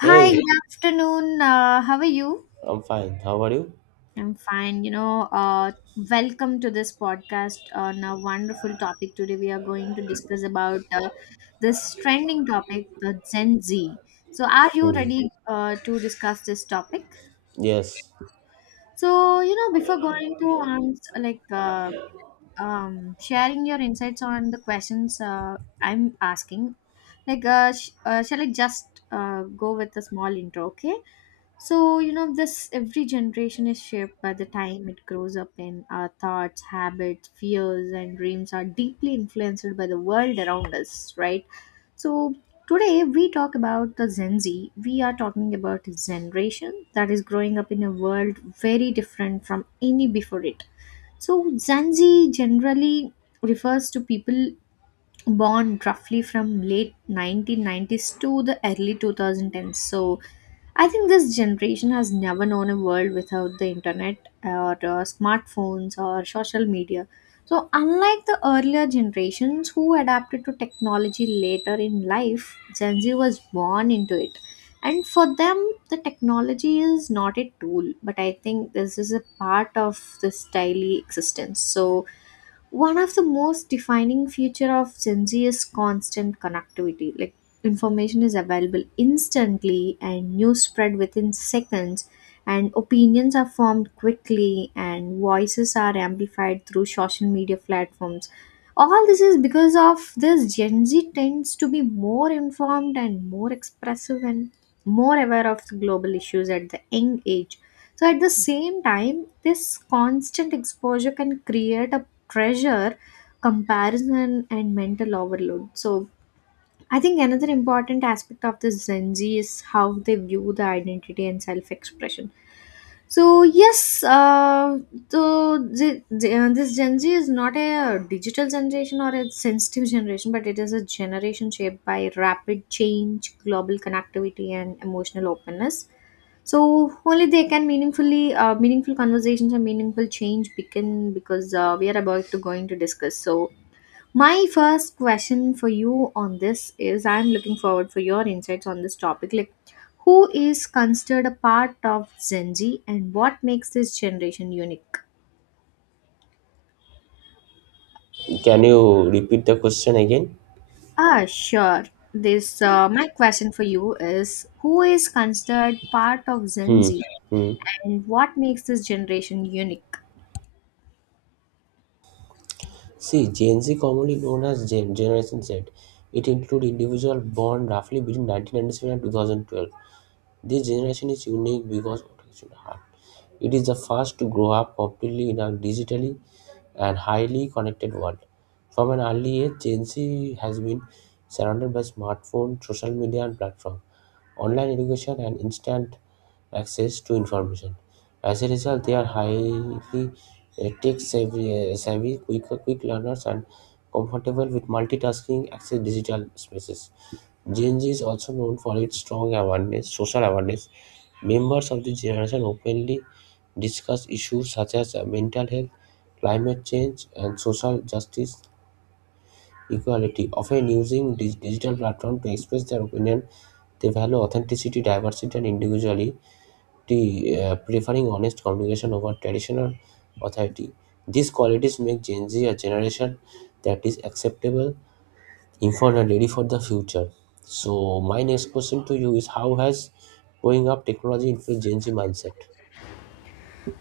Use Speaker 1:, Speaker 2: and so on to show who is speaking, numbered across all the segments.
Speaker 1: Hi,
Speaker 2: Hey,
Speaker 1: good afternoon. How are you?
Speaker 2: I'm fine. How are you?
Speaker 1: I'm fine. Welcome to this podcast on a wonderful topic. Today, we are going to discuss about this trending topic, the Gen Z. So, are you
Speaker 2: Hmm.
Speaker 1: ready to discuss this topic?
Speaker 2: Yes.
Speaker 1: Before going to ans like sharing your insights on the questions I'm asking, shall I just go with a small intro? Okay. So, you know, this every generation is shaped by the time it grows up in. Our thoughts, habits, fears, and dreams are deeply influenced by the world around us, right? So, today we talk about the Gen Z. We are talking about a generation that is growing up in a world very different from any before it. So, Gen Z generally refers to people born roughly from late 1990s to the early 2010s. So, I think this generation has never known a world without the internet or smartphones or social media. So, unlike the earlier generations who adapted to technology later in life, Gen Z was born into it. And for them, the technology is not a tool, but I think this is a part of this daily existence. So, one of the most defining feature of gen z is constant connectivity, like information is available instantly, and news spread within seconds, and opinions are formed quickly, and voices are amplified through social media platforms. All this is because of this gen z tends to be more informed and more expressive and more aware of the global issues at the young age. So at the same time, this constant exposure can create a pressure, comparison, and mental overload. So, I think another important aspect of this Gen Z is how they view the identity and self expression. So, yes, this Gen Z is not a digital generation or a sensitive generation, but it is a generation shaped by rapid change, global connectivity, and emotional openness. So only they can meaningful conversations and meaningful change begin, because we are about to going to discuss. So my first question for you on this is, I'm looking forward for your insights on this topic. Like, who is considered a part of Gen Z, and what makes this generation unique?
Speaker 2: Can you repeat the question again?
Speaker 1: Ah, sure. This my question for you is, who is considered part of Gen
Speaker 2: Hmm.
Speaker 1: Z,
Speaker 2: Hmm.
Speaker 1: and what makes this generation unique?
Speaker 2: See, Gen Z, commonly known as Gen Generation Z, it includes individuals born roughly between 1997 and 2012. This generation is unique because of its heart. It is the first to grow up completely in a digitally and highly connected world. From an early age, Gen Z has been surrounded by smartphones, social media, and platforms, online education and instant access to information. As a result, they are highly tech savvy, savvy quick, quick learners, and comfortable with multitasking access digital spaces. Gen Z is also known for its strong awareness, social awareness. Members of this generation openly discuss issues such as mental health, climate change, and social justice equality, often using digital platform to express their opinion. They value authenticity, diversity, and individually T, preferring honest communication over traditional authority. These qualities make Gen Z a generation that is acceptable, informed, and ready for the future. So, my next question to you is, how has growing up technology influenced Gen Z mindset?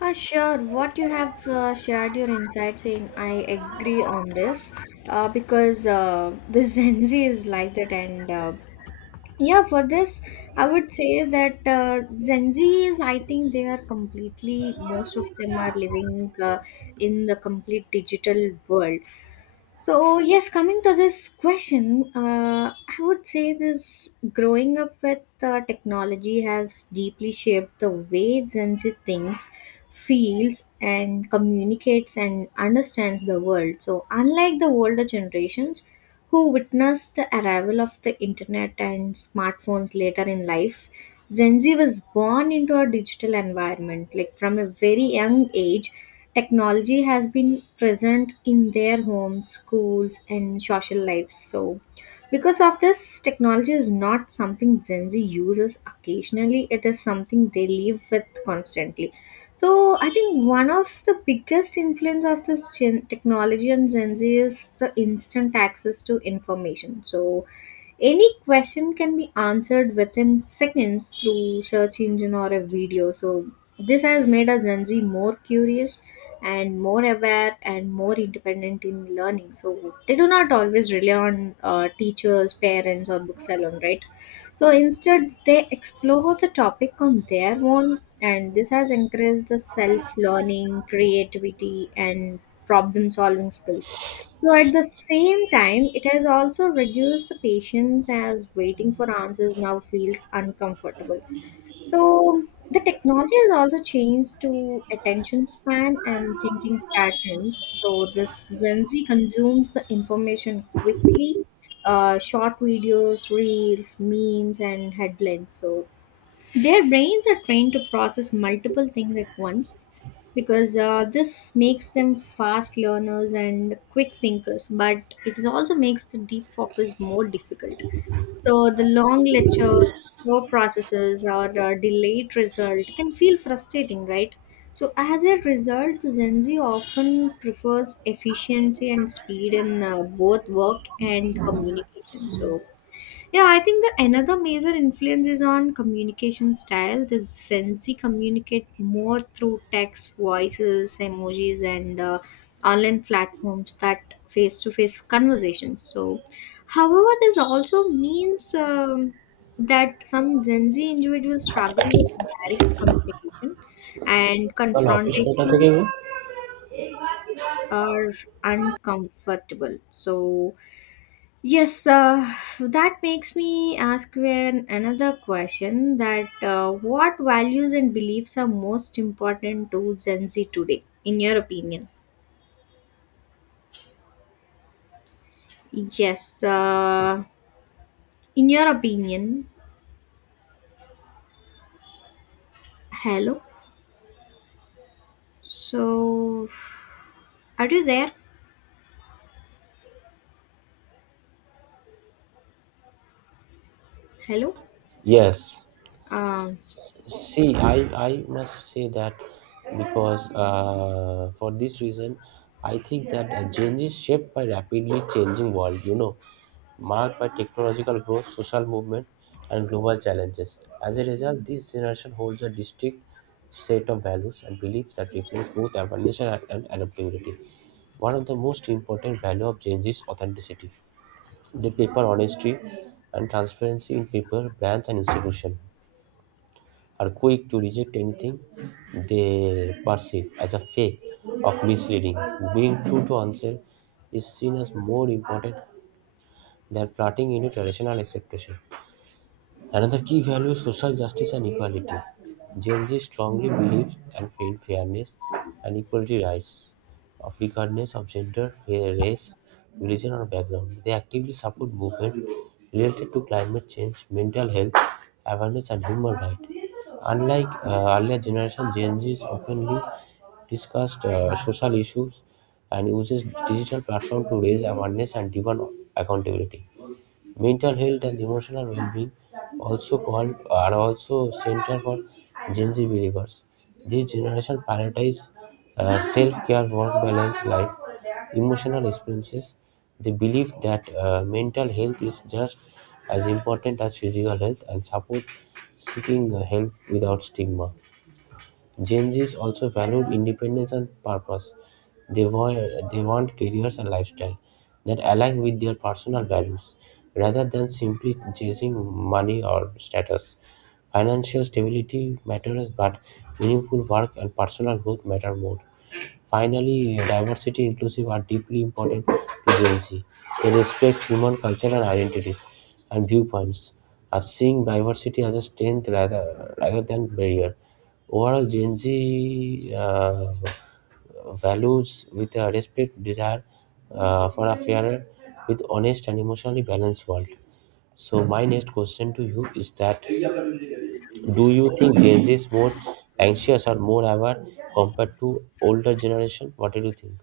Speaker 1: Sure. What you have shared your insights in, I agree on this, because the Gen Z is like that. And Yeah, for this, I would say that Gen Z is, I think they are completely, most of them are living in the complete digital world. So, yes, coming to this question, I would say this growing up with technology has deeply shaped the way Gen Z thinks, feels, and communicates, and understands the world. So, unlike the older generations who witnessed the arrival of the internet and smartphones later in life, Gen Z was born into a digital environment. Like from a very young age, technology has been present in their homes, schools, and social lives. So, because of this, technology is not something Gen Z uses occasionally, it is something they live with constantly. So, I think one of the biggest influence of this technology on Gen Z is the instant access to information. So, any question can be answered within seconds through search engine or a video. So this has made a Gen Z more curious and more aware and more independent in learning. So they do not always rely on teachers, parents, or books alone, right? So instead, they explore the topic on their own, and this has encouraged the self learning, creativity, and problem solving skills. So at the same time, it has also reduced the patience as waiting for answers now feels uncomfortable. So the technology has also changed to attention span and thinking patterns. So this Gen Z consumes the information quickly, short videos, reels, memes, and headlines. So their brains are trained to process multiple things at once, because this makes them fast learners and quick thinkers, but it is also makes the deep focus more difficult. So the long lectures, slow processes, or delayed result can feel frustrating, right? So as a result, the Gen Z often prefers efficiency and speed in both work and communication. So yeah, I think the another major influence is on communication style. The Gen Z communicate more through text, voices, emojis, and online platforms that face-to-face conversations. So, however, this also means that some Gen Z individuals struggle with direct communication, and
Speaker 2: চলো, office কটা
Speaker 1: confrontation
Speaker 2: থেকে গো?
Speaker 1: are uncomfortable. So yes, that makes me ask you another question that what values and beliefs are most important to Gen Z today, in your opinion? Yes, in your opinion, hello. So, are you there? Hello?
Speaker 2: Yes.
Speaker 1: Um,
Speaker 2: See, I must say that because for this reason, I think that change is shaped by rapidly changing world. You know, marked by technological growth, social movement, and global challenges. As a result, this generation holds a distinct set of values and beliefs that reflects both awareness and adaptability. One of the most important value of change is authenticity. They prefer honesty and transparency in people, brands, and institutions are quick to reject anything they perceive as a fake of misleading. Being true to oneself is seen as more important than flirting into traditional acceptation. Another key value is social justice and equality. Gen Z strongly believes and in fairness and equality rights of regardless of gender, race, religion or background. They actively support movement related to climate change, mental health, awareness and human rights. Unlike earlier generation, Gen Z is openly discussed social issues and uses digital platform to raise awareness and demand accountability. Mental health and emotional well-being, also called, are also center for Gen Z believers. This generation prioritizes self-care, work balance, life, emotional experiences. They believe that mental health is just as important as physical health and support seeking help without stigma. Gen Zs also valued independence and purpose. They, wa- they want careers and lifestyle that align with their personal values rather than simply chasing money or status. Financial stability matters, but meaningful work and personal growth matter more. Finally, diversity inclusive are deeply important to Gen Z. They respect human cultural identities and viewpoints, are seeing diversity as a strength rather than barrier. Overall, Gen Z values with a respect desire for a fairer, with honest and emotionally balanced world. So my next question to you is, that do you think Gen Z is more anxious or more aware compared to older generation? What do you think?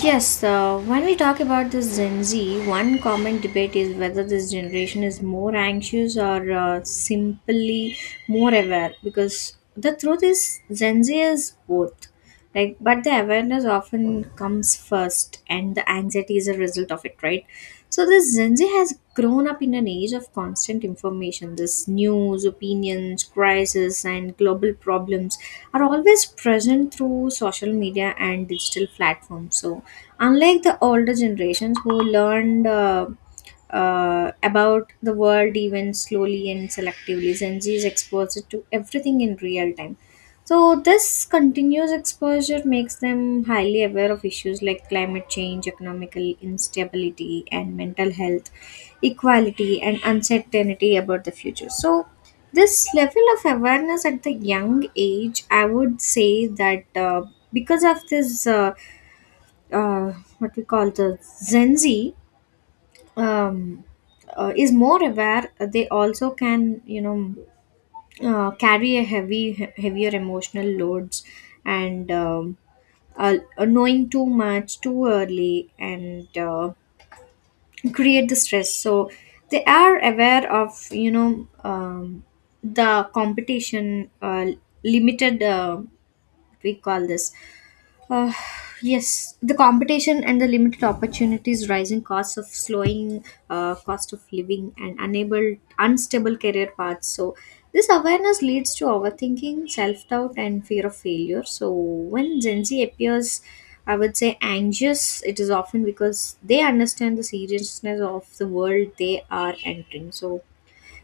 Speaker 1: Yes, when we talk about this Gen Z, one common debate is whether this generation is more anxious or simply more aware. Because the truth is, Gen Z is both. Like, but the awareness often comes first, and the anxiety is a result of it, right? So this Gen Z has grown up in an age of constant information. This news, opinions, crisis, and global problems are always present through social media and digital platforms. So, unlike the older generations who learned about the world even slowly and selectively, Gen Z is exposed to everything in real time. So, this continuous exposure makes them highly aware of issues like climate change, economical instability, and mental health, equality, and uncertainty about the future. So, this level of awareness at the young age, I would say that, because of this uh, what we call the gen z, um, is more aware. They also can, you know, carry a heavier emotional loads, and knowing too much too early and create the stress. So they are aware of, you know, the competition limited we call this uh, yes, the competition and the limited opportunities, rising costs of slowing cost of living, and unstable career paths. So, this awareness leads to overthinking, self doubt, and fear of failure. So, when Gen Z appears, I would say, anxious, it is often because they understand the seriousness of the world they are entering. So,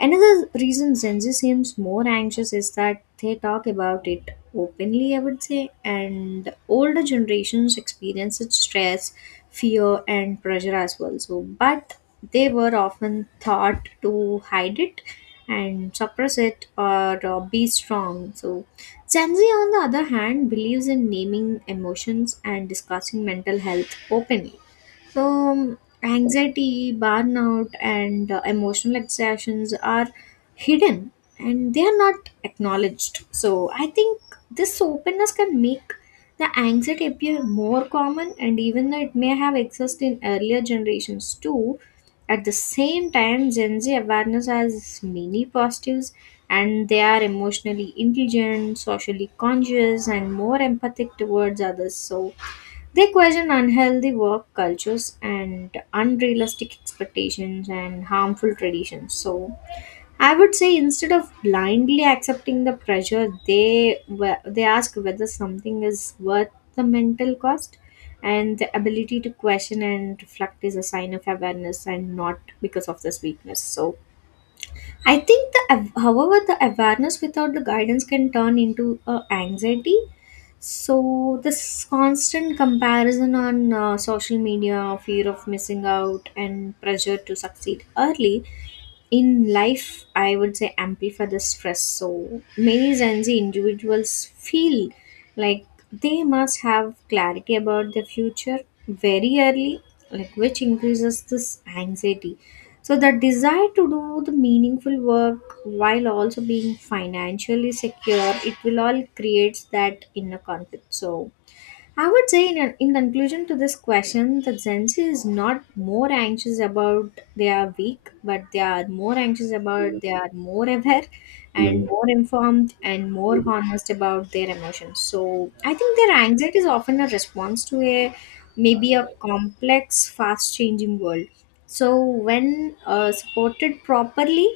Speaker 1: another reason Gen Z seems more anxious is that they talk about it openly, I would say, and older generations experience its stress, fear, and pressure as well. So, but they were often taught to hide it and suppress it or be strong. So, Gen Z, on the other hand, believes in naming emotions and discussing mental health openly. So, anxiety, burnout, and emotional exertions are hidden and they are not acknowledged. So, I think this openness can make the anxiety appear more common, and even though it may have existed in earlier generations too, at the same time, Gen Z awareness has many positives, and they are emotionally intelligent, socially conscious, and more empathic towards others. So, they question unhealthy work cultures and unrealistic expectations and harmful traditions. So, I would say instead of blindly accepting the pressure, they they ask whether something is worth the mental cost, and the ability to question and reflect is a sign of awareness and not because of this weakness. So, I think however the awareness without the guidance can turn into anxiety. So this constant comparison on social media, fear of missing out, and pressure to succeed early in life, I would say, amplify the stress. So many gen z individuals feel like they must have clarity about their future very early, like which increases this anxiety. So the desire to do the meaningful work while also being financially secure, it will all creates that inner conflict. So I would say, in conclusion to this question, that Gen Z is not more anxious about they are weak, but they are more anxious about they are more aware
Speaker 2: Hmm.
Speaker 1: and more informed and more honest about their emotions. So I think their anxiety is often a response to a maybe a complex, fast changing world. So when supported properly,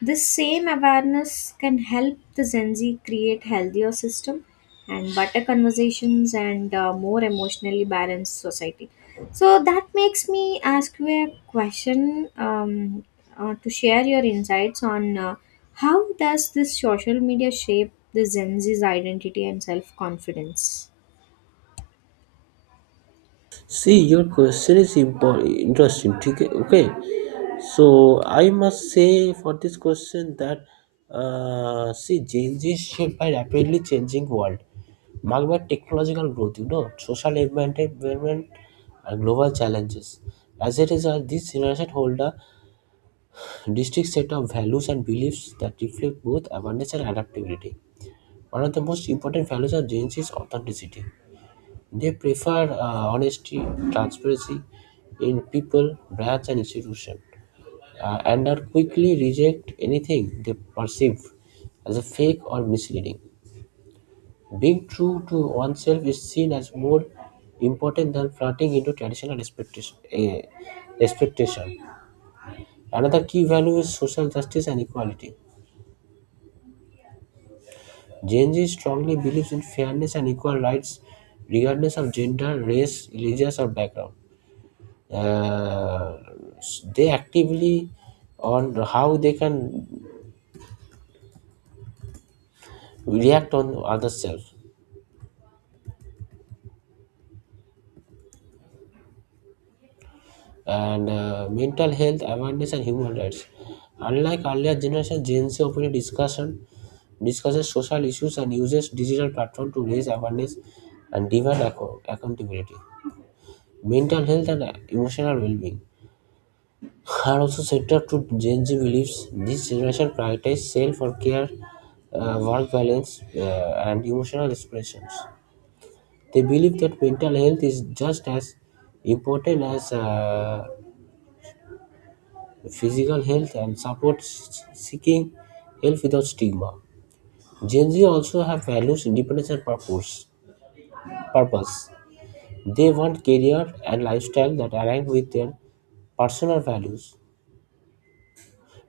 Speaker 1: this same awareness can help the Gen Z create healthier system and better conversations and more emotionally balanced society. So that makes me ask you a question, to share your insights on, how does this social media shape the Gen Z's identity and self-confidence?
Speaker 2: See, your question is interesting. ठीक है? Okay, so I must say for this question that see, Gen Z is shaped by rapidly changing world, marked by technological growth, you know, environment and global challenges. As a result, this generation hold a Districts set of values and beliefs that reflect both abundance and adaptability. One of the most important values of Jains is authenticity. They prefer honesty, transparency in people, brands, and institutions, and are quickly reject anything they perceive as a fake or misleading. Being true to oneself is seen as more important than flirting into traditional expectation. Another key value is social justice and equality. Gen Z strongly believes in fairness and equal rights, regardless of gender, race, religious, or background. Uh, they actively on how they can react on other self and mental health awareness and human rights. Unlike earlier generation, Gen Z openly discussion discusses social issues and uses digital platform to raise awareness and demand accountability, mental health, and emotional well-being are also central to Gen Z beliefs. This generation prioritizes self or care, work balance, and emotional expressions. They believe that mental health is just as important as physical health and support seeking help without stigma. Gen Z also have values, independence, and purpose. They want career and lifestyle that align with their personal values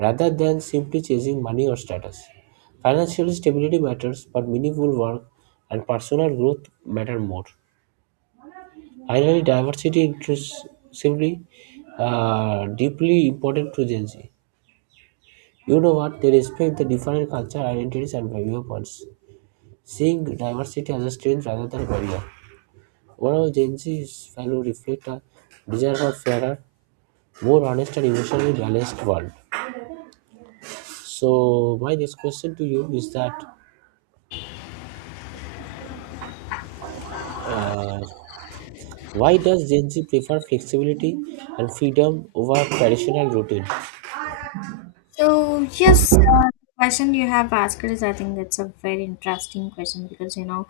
Speaker 2: rather than simply chasing money or status. Financial stability matters, but meaningful work and personal growth matter more. Finally, diversity inclusively deeply important to Gen Z. You know what? They respect the different culture, identities, and viewpoints, seeing diversity as a strength rather than a barrier. One of Gen Z's values reflect a desire for fairer, more honest, and emotionally balanced world. So, my next question to you is that uh, why does Gen Z prefer flexibility and freedom over traditional routine?
Speaker 1: So yes, the question you have asked is I think that's a very interesting question because you know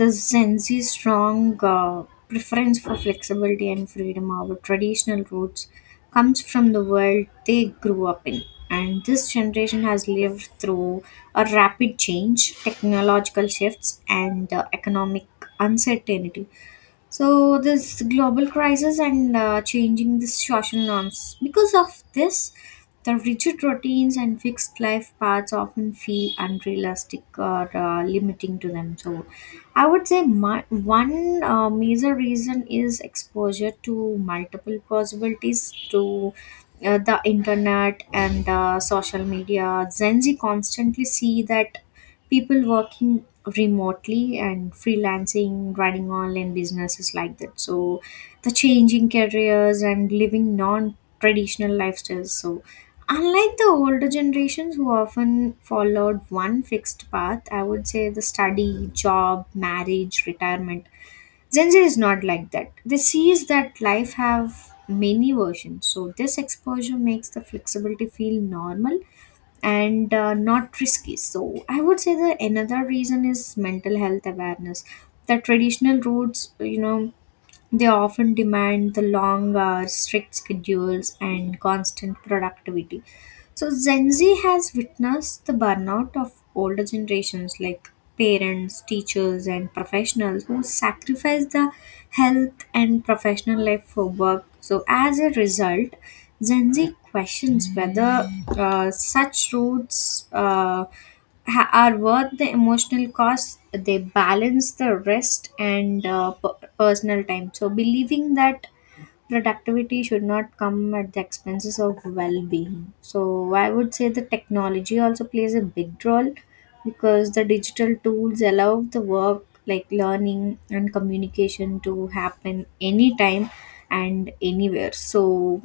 Speaker 1: the Gen Z's strong preference for flexibility and freedom over traditional roots comes from the world they grew up in, and this generation has lived through a rapid change, technological shifts, and economic uncertainty. So this global crisis and changing the social norms, because of this the rigid routines and fixed life paths often feel unrealistic or limiting to them. So I would say my, one major reason is exposure to multiple possibilities through the internet and social media. Gen Z constantly see that people working remotely and freelancing, running online businesses like that. So the changing careers and living non-traditional lifestyles. So unlike the older generations who often followed one fixed path, I would say the study, job, marriage, retirement. Gen Z is not like that. They sees that life have many versions. So this exposure makes the flexibility feel normal and not risky. So I would say that another reason is mental health awareness. The traditional routes, you know, they often demand the long hours, strict schedules, and constant productivity. So Gen Z has witnessed the burnout of older generations like parents, teachers, and professionals who sacrifice the health and professional life for work. So as a result, Gen Z questions whether such roads are worth the emotional cost. They balance the rest and personal time. So believing that productivity should not come at the expenses of well-being. So I would say the technology also plays a big role because the digital tools allow the work like learning and communication to happen anytime and anywhere. So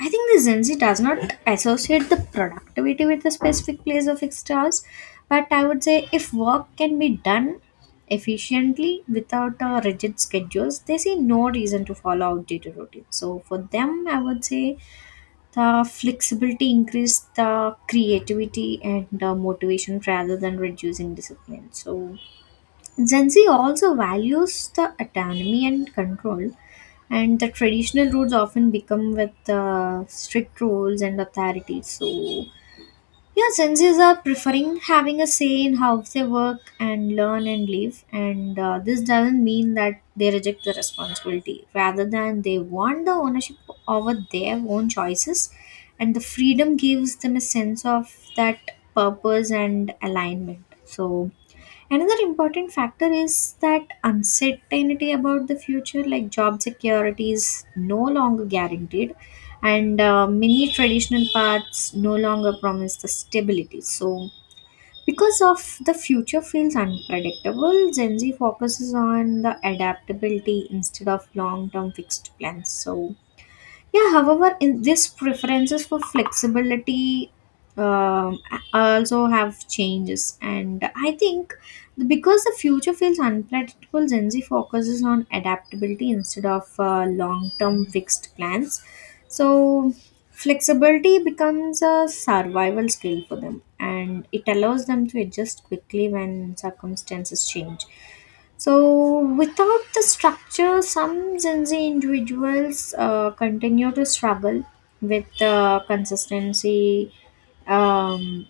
Speaker 1: I think the Gen Z does not associate the productivity with a specific place of extras, but I would say if work can be done efficiently without rigid schedules, they see no reason to follow outdated routines. So for them I would say the flexibility increase the creativity and motivation rather than reducing discipline. So Gen Z also values the autonomy and control, and the traditional routes often become with strict rules and authority. So yeah, senses are preferring having a say in how they work and learn and live, and this doesn't mean that they reject the responsibility. Rather than they want the ownership over their own choices, and the freedom gives them a sense of that purpose and alignment. So another important factor is that uncertainty about the future, like job security, is no longer guaranteed, and many traditional paths no longer promise the stability. So, because of the future feels unpredictable, Gen Z focuses on the adaptability instead of long-term fixed plans. So, yeah, however, in this preferences for flexibility um, also have changes, and I think because the future feels unpredictable, Gen Z focuses on adaptability instead of long-term fixed plans. So flexibility becomes a survival skill for them, and it allows them to adjust quickly when circumstances change. So, without the structure, some Gen Z individuals continue to struggle with um,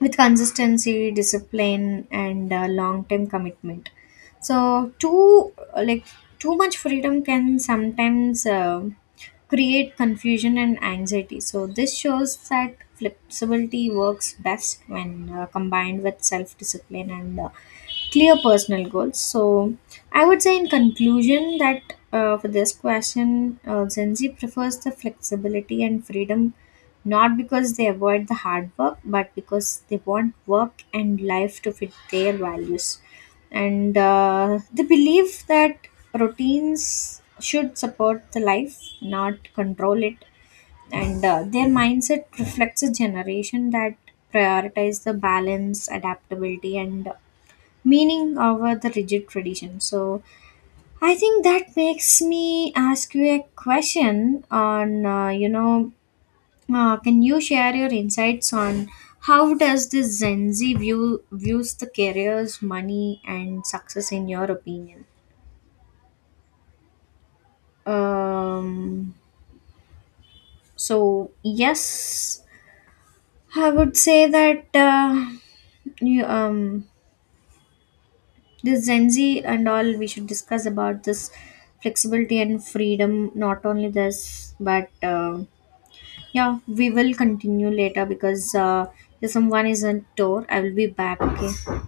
Speaker 1: consistency, discipline, and long-term commitment. So, too much freedom can sometimes create confusion and anxiety. So, this shows that flexibility works best when combined with self-discipline and clear personal goals. So, I would say in conclusion that for this question, Gen Z prefers the flexibility and freedom not because they avoid the hard work, but because they want work and life to fit their values. And they believe that routines should support the life, not control it. And their mindset reflects a generation that prioritize the balance, adaptability, and meaning over the rigid tradition. So I think that makes me ask you a question on you know can you share your insights on how does the Gen Z views the careers, money, and success in your opinion? Um, so yes, I would say that you this Gen Z and all, we should discuss about this flexibility and freedom. Not only this, but yeah, we will continue later because if someone is on tour. I will be back. Okay.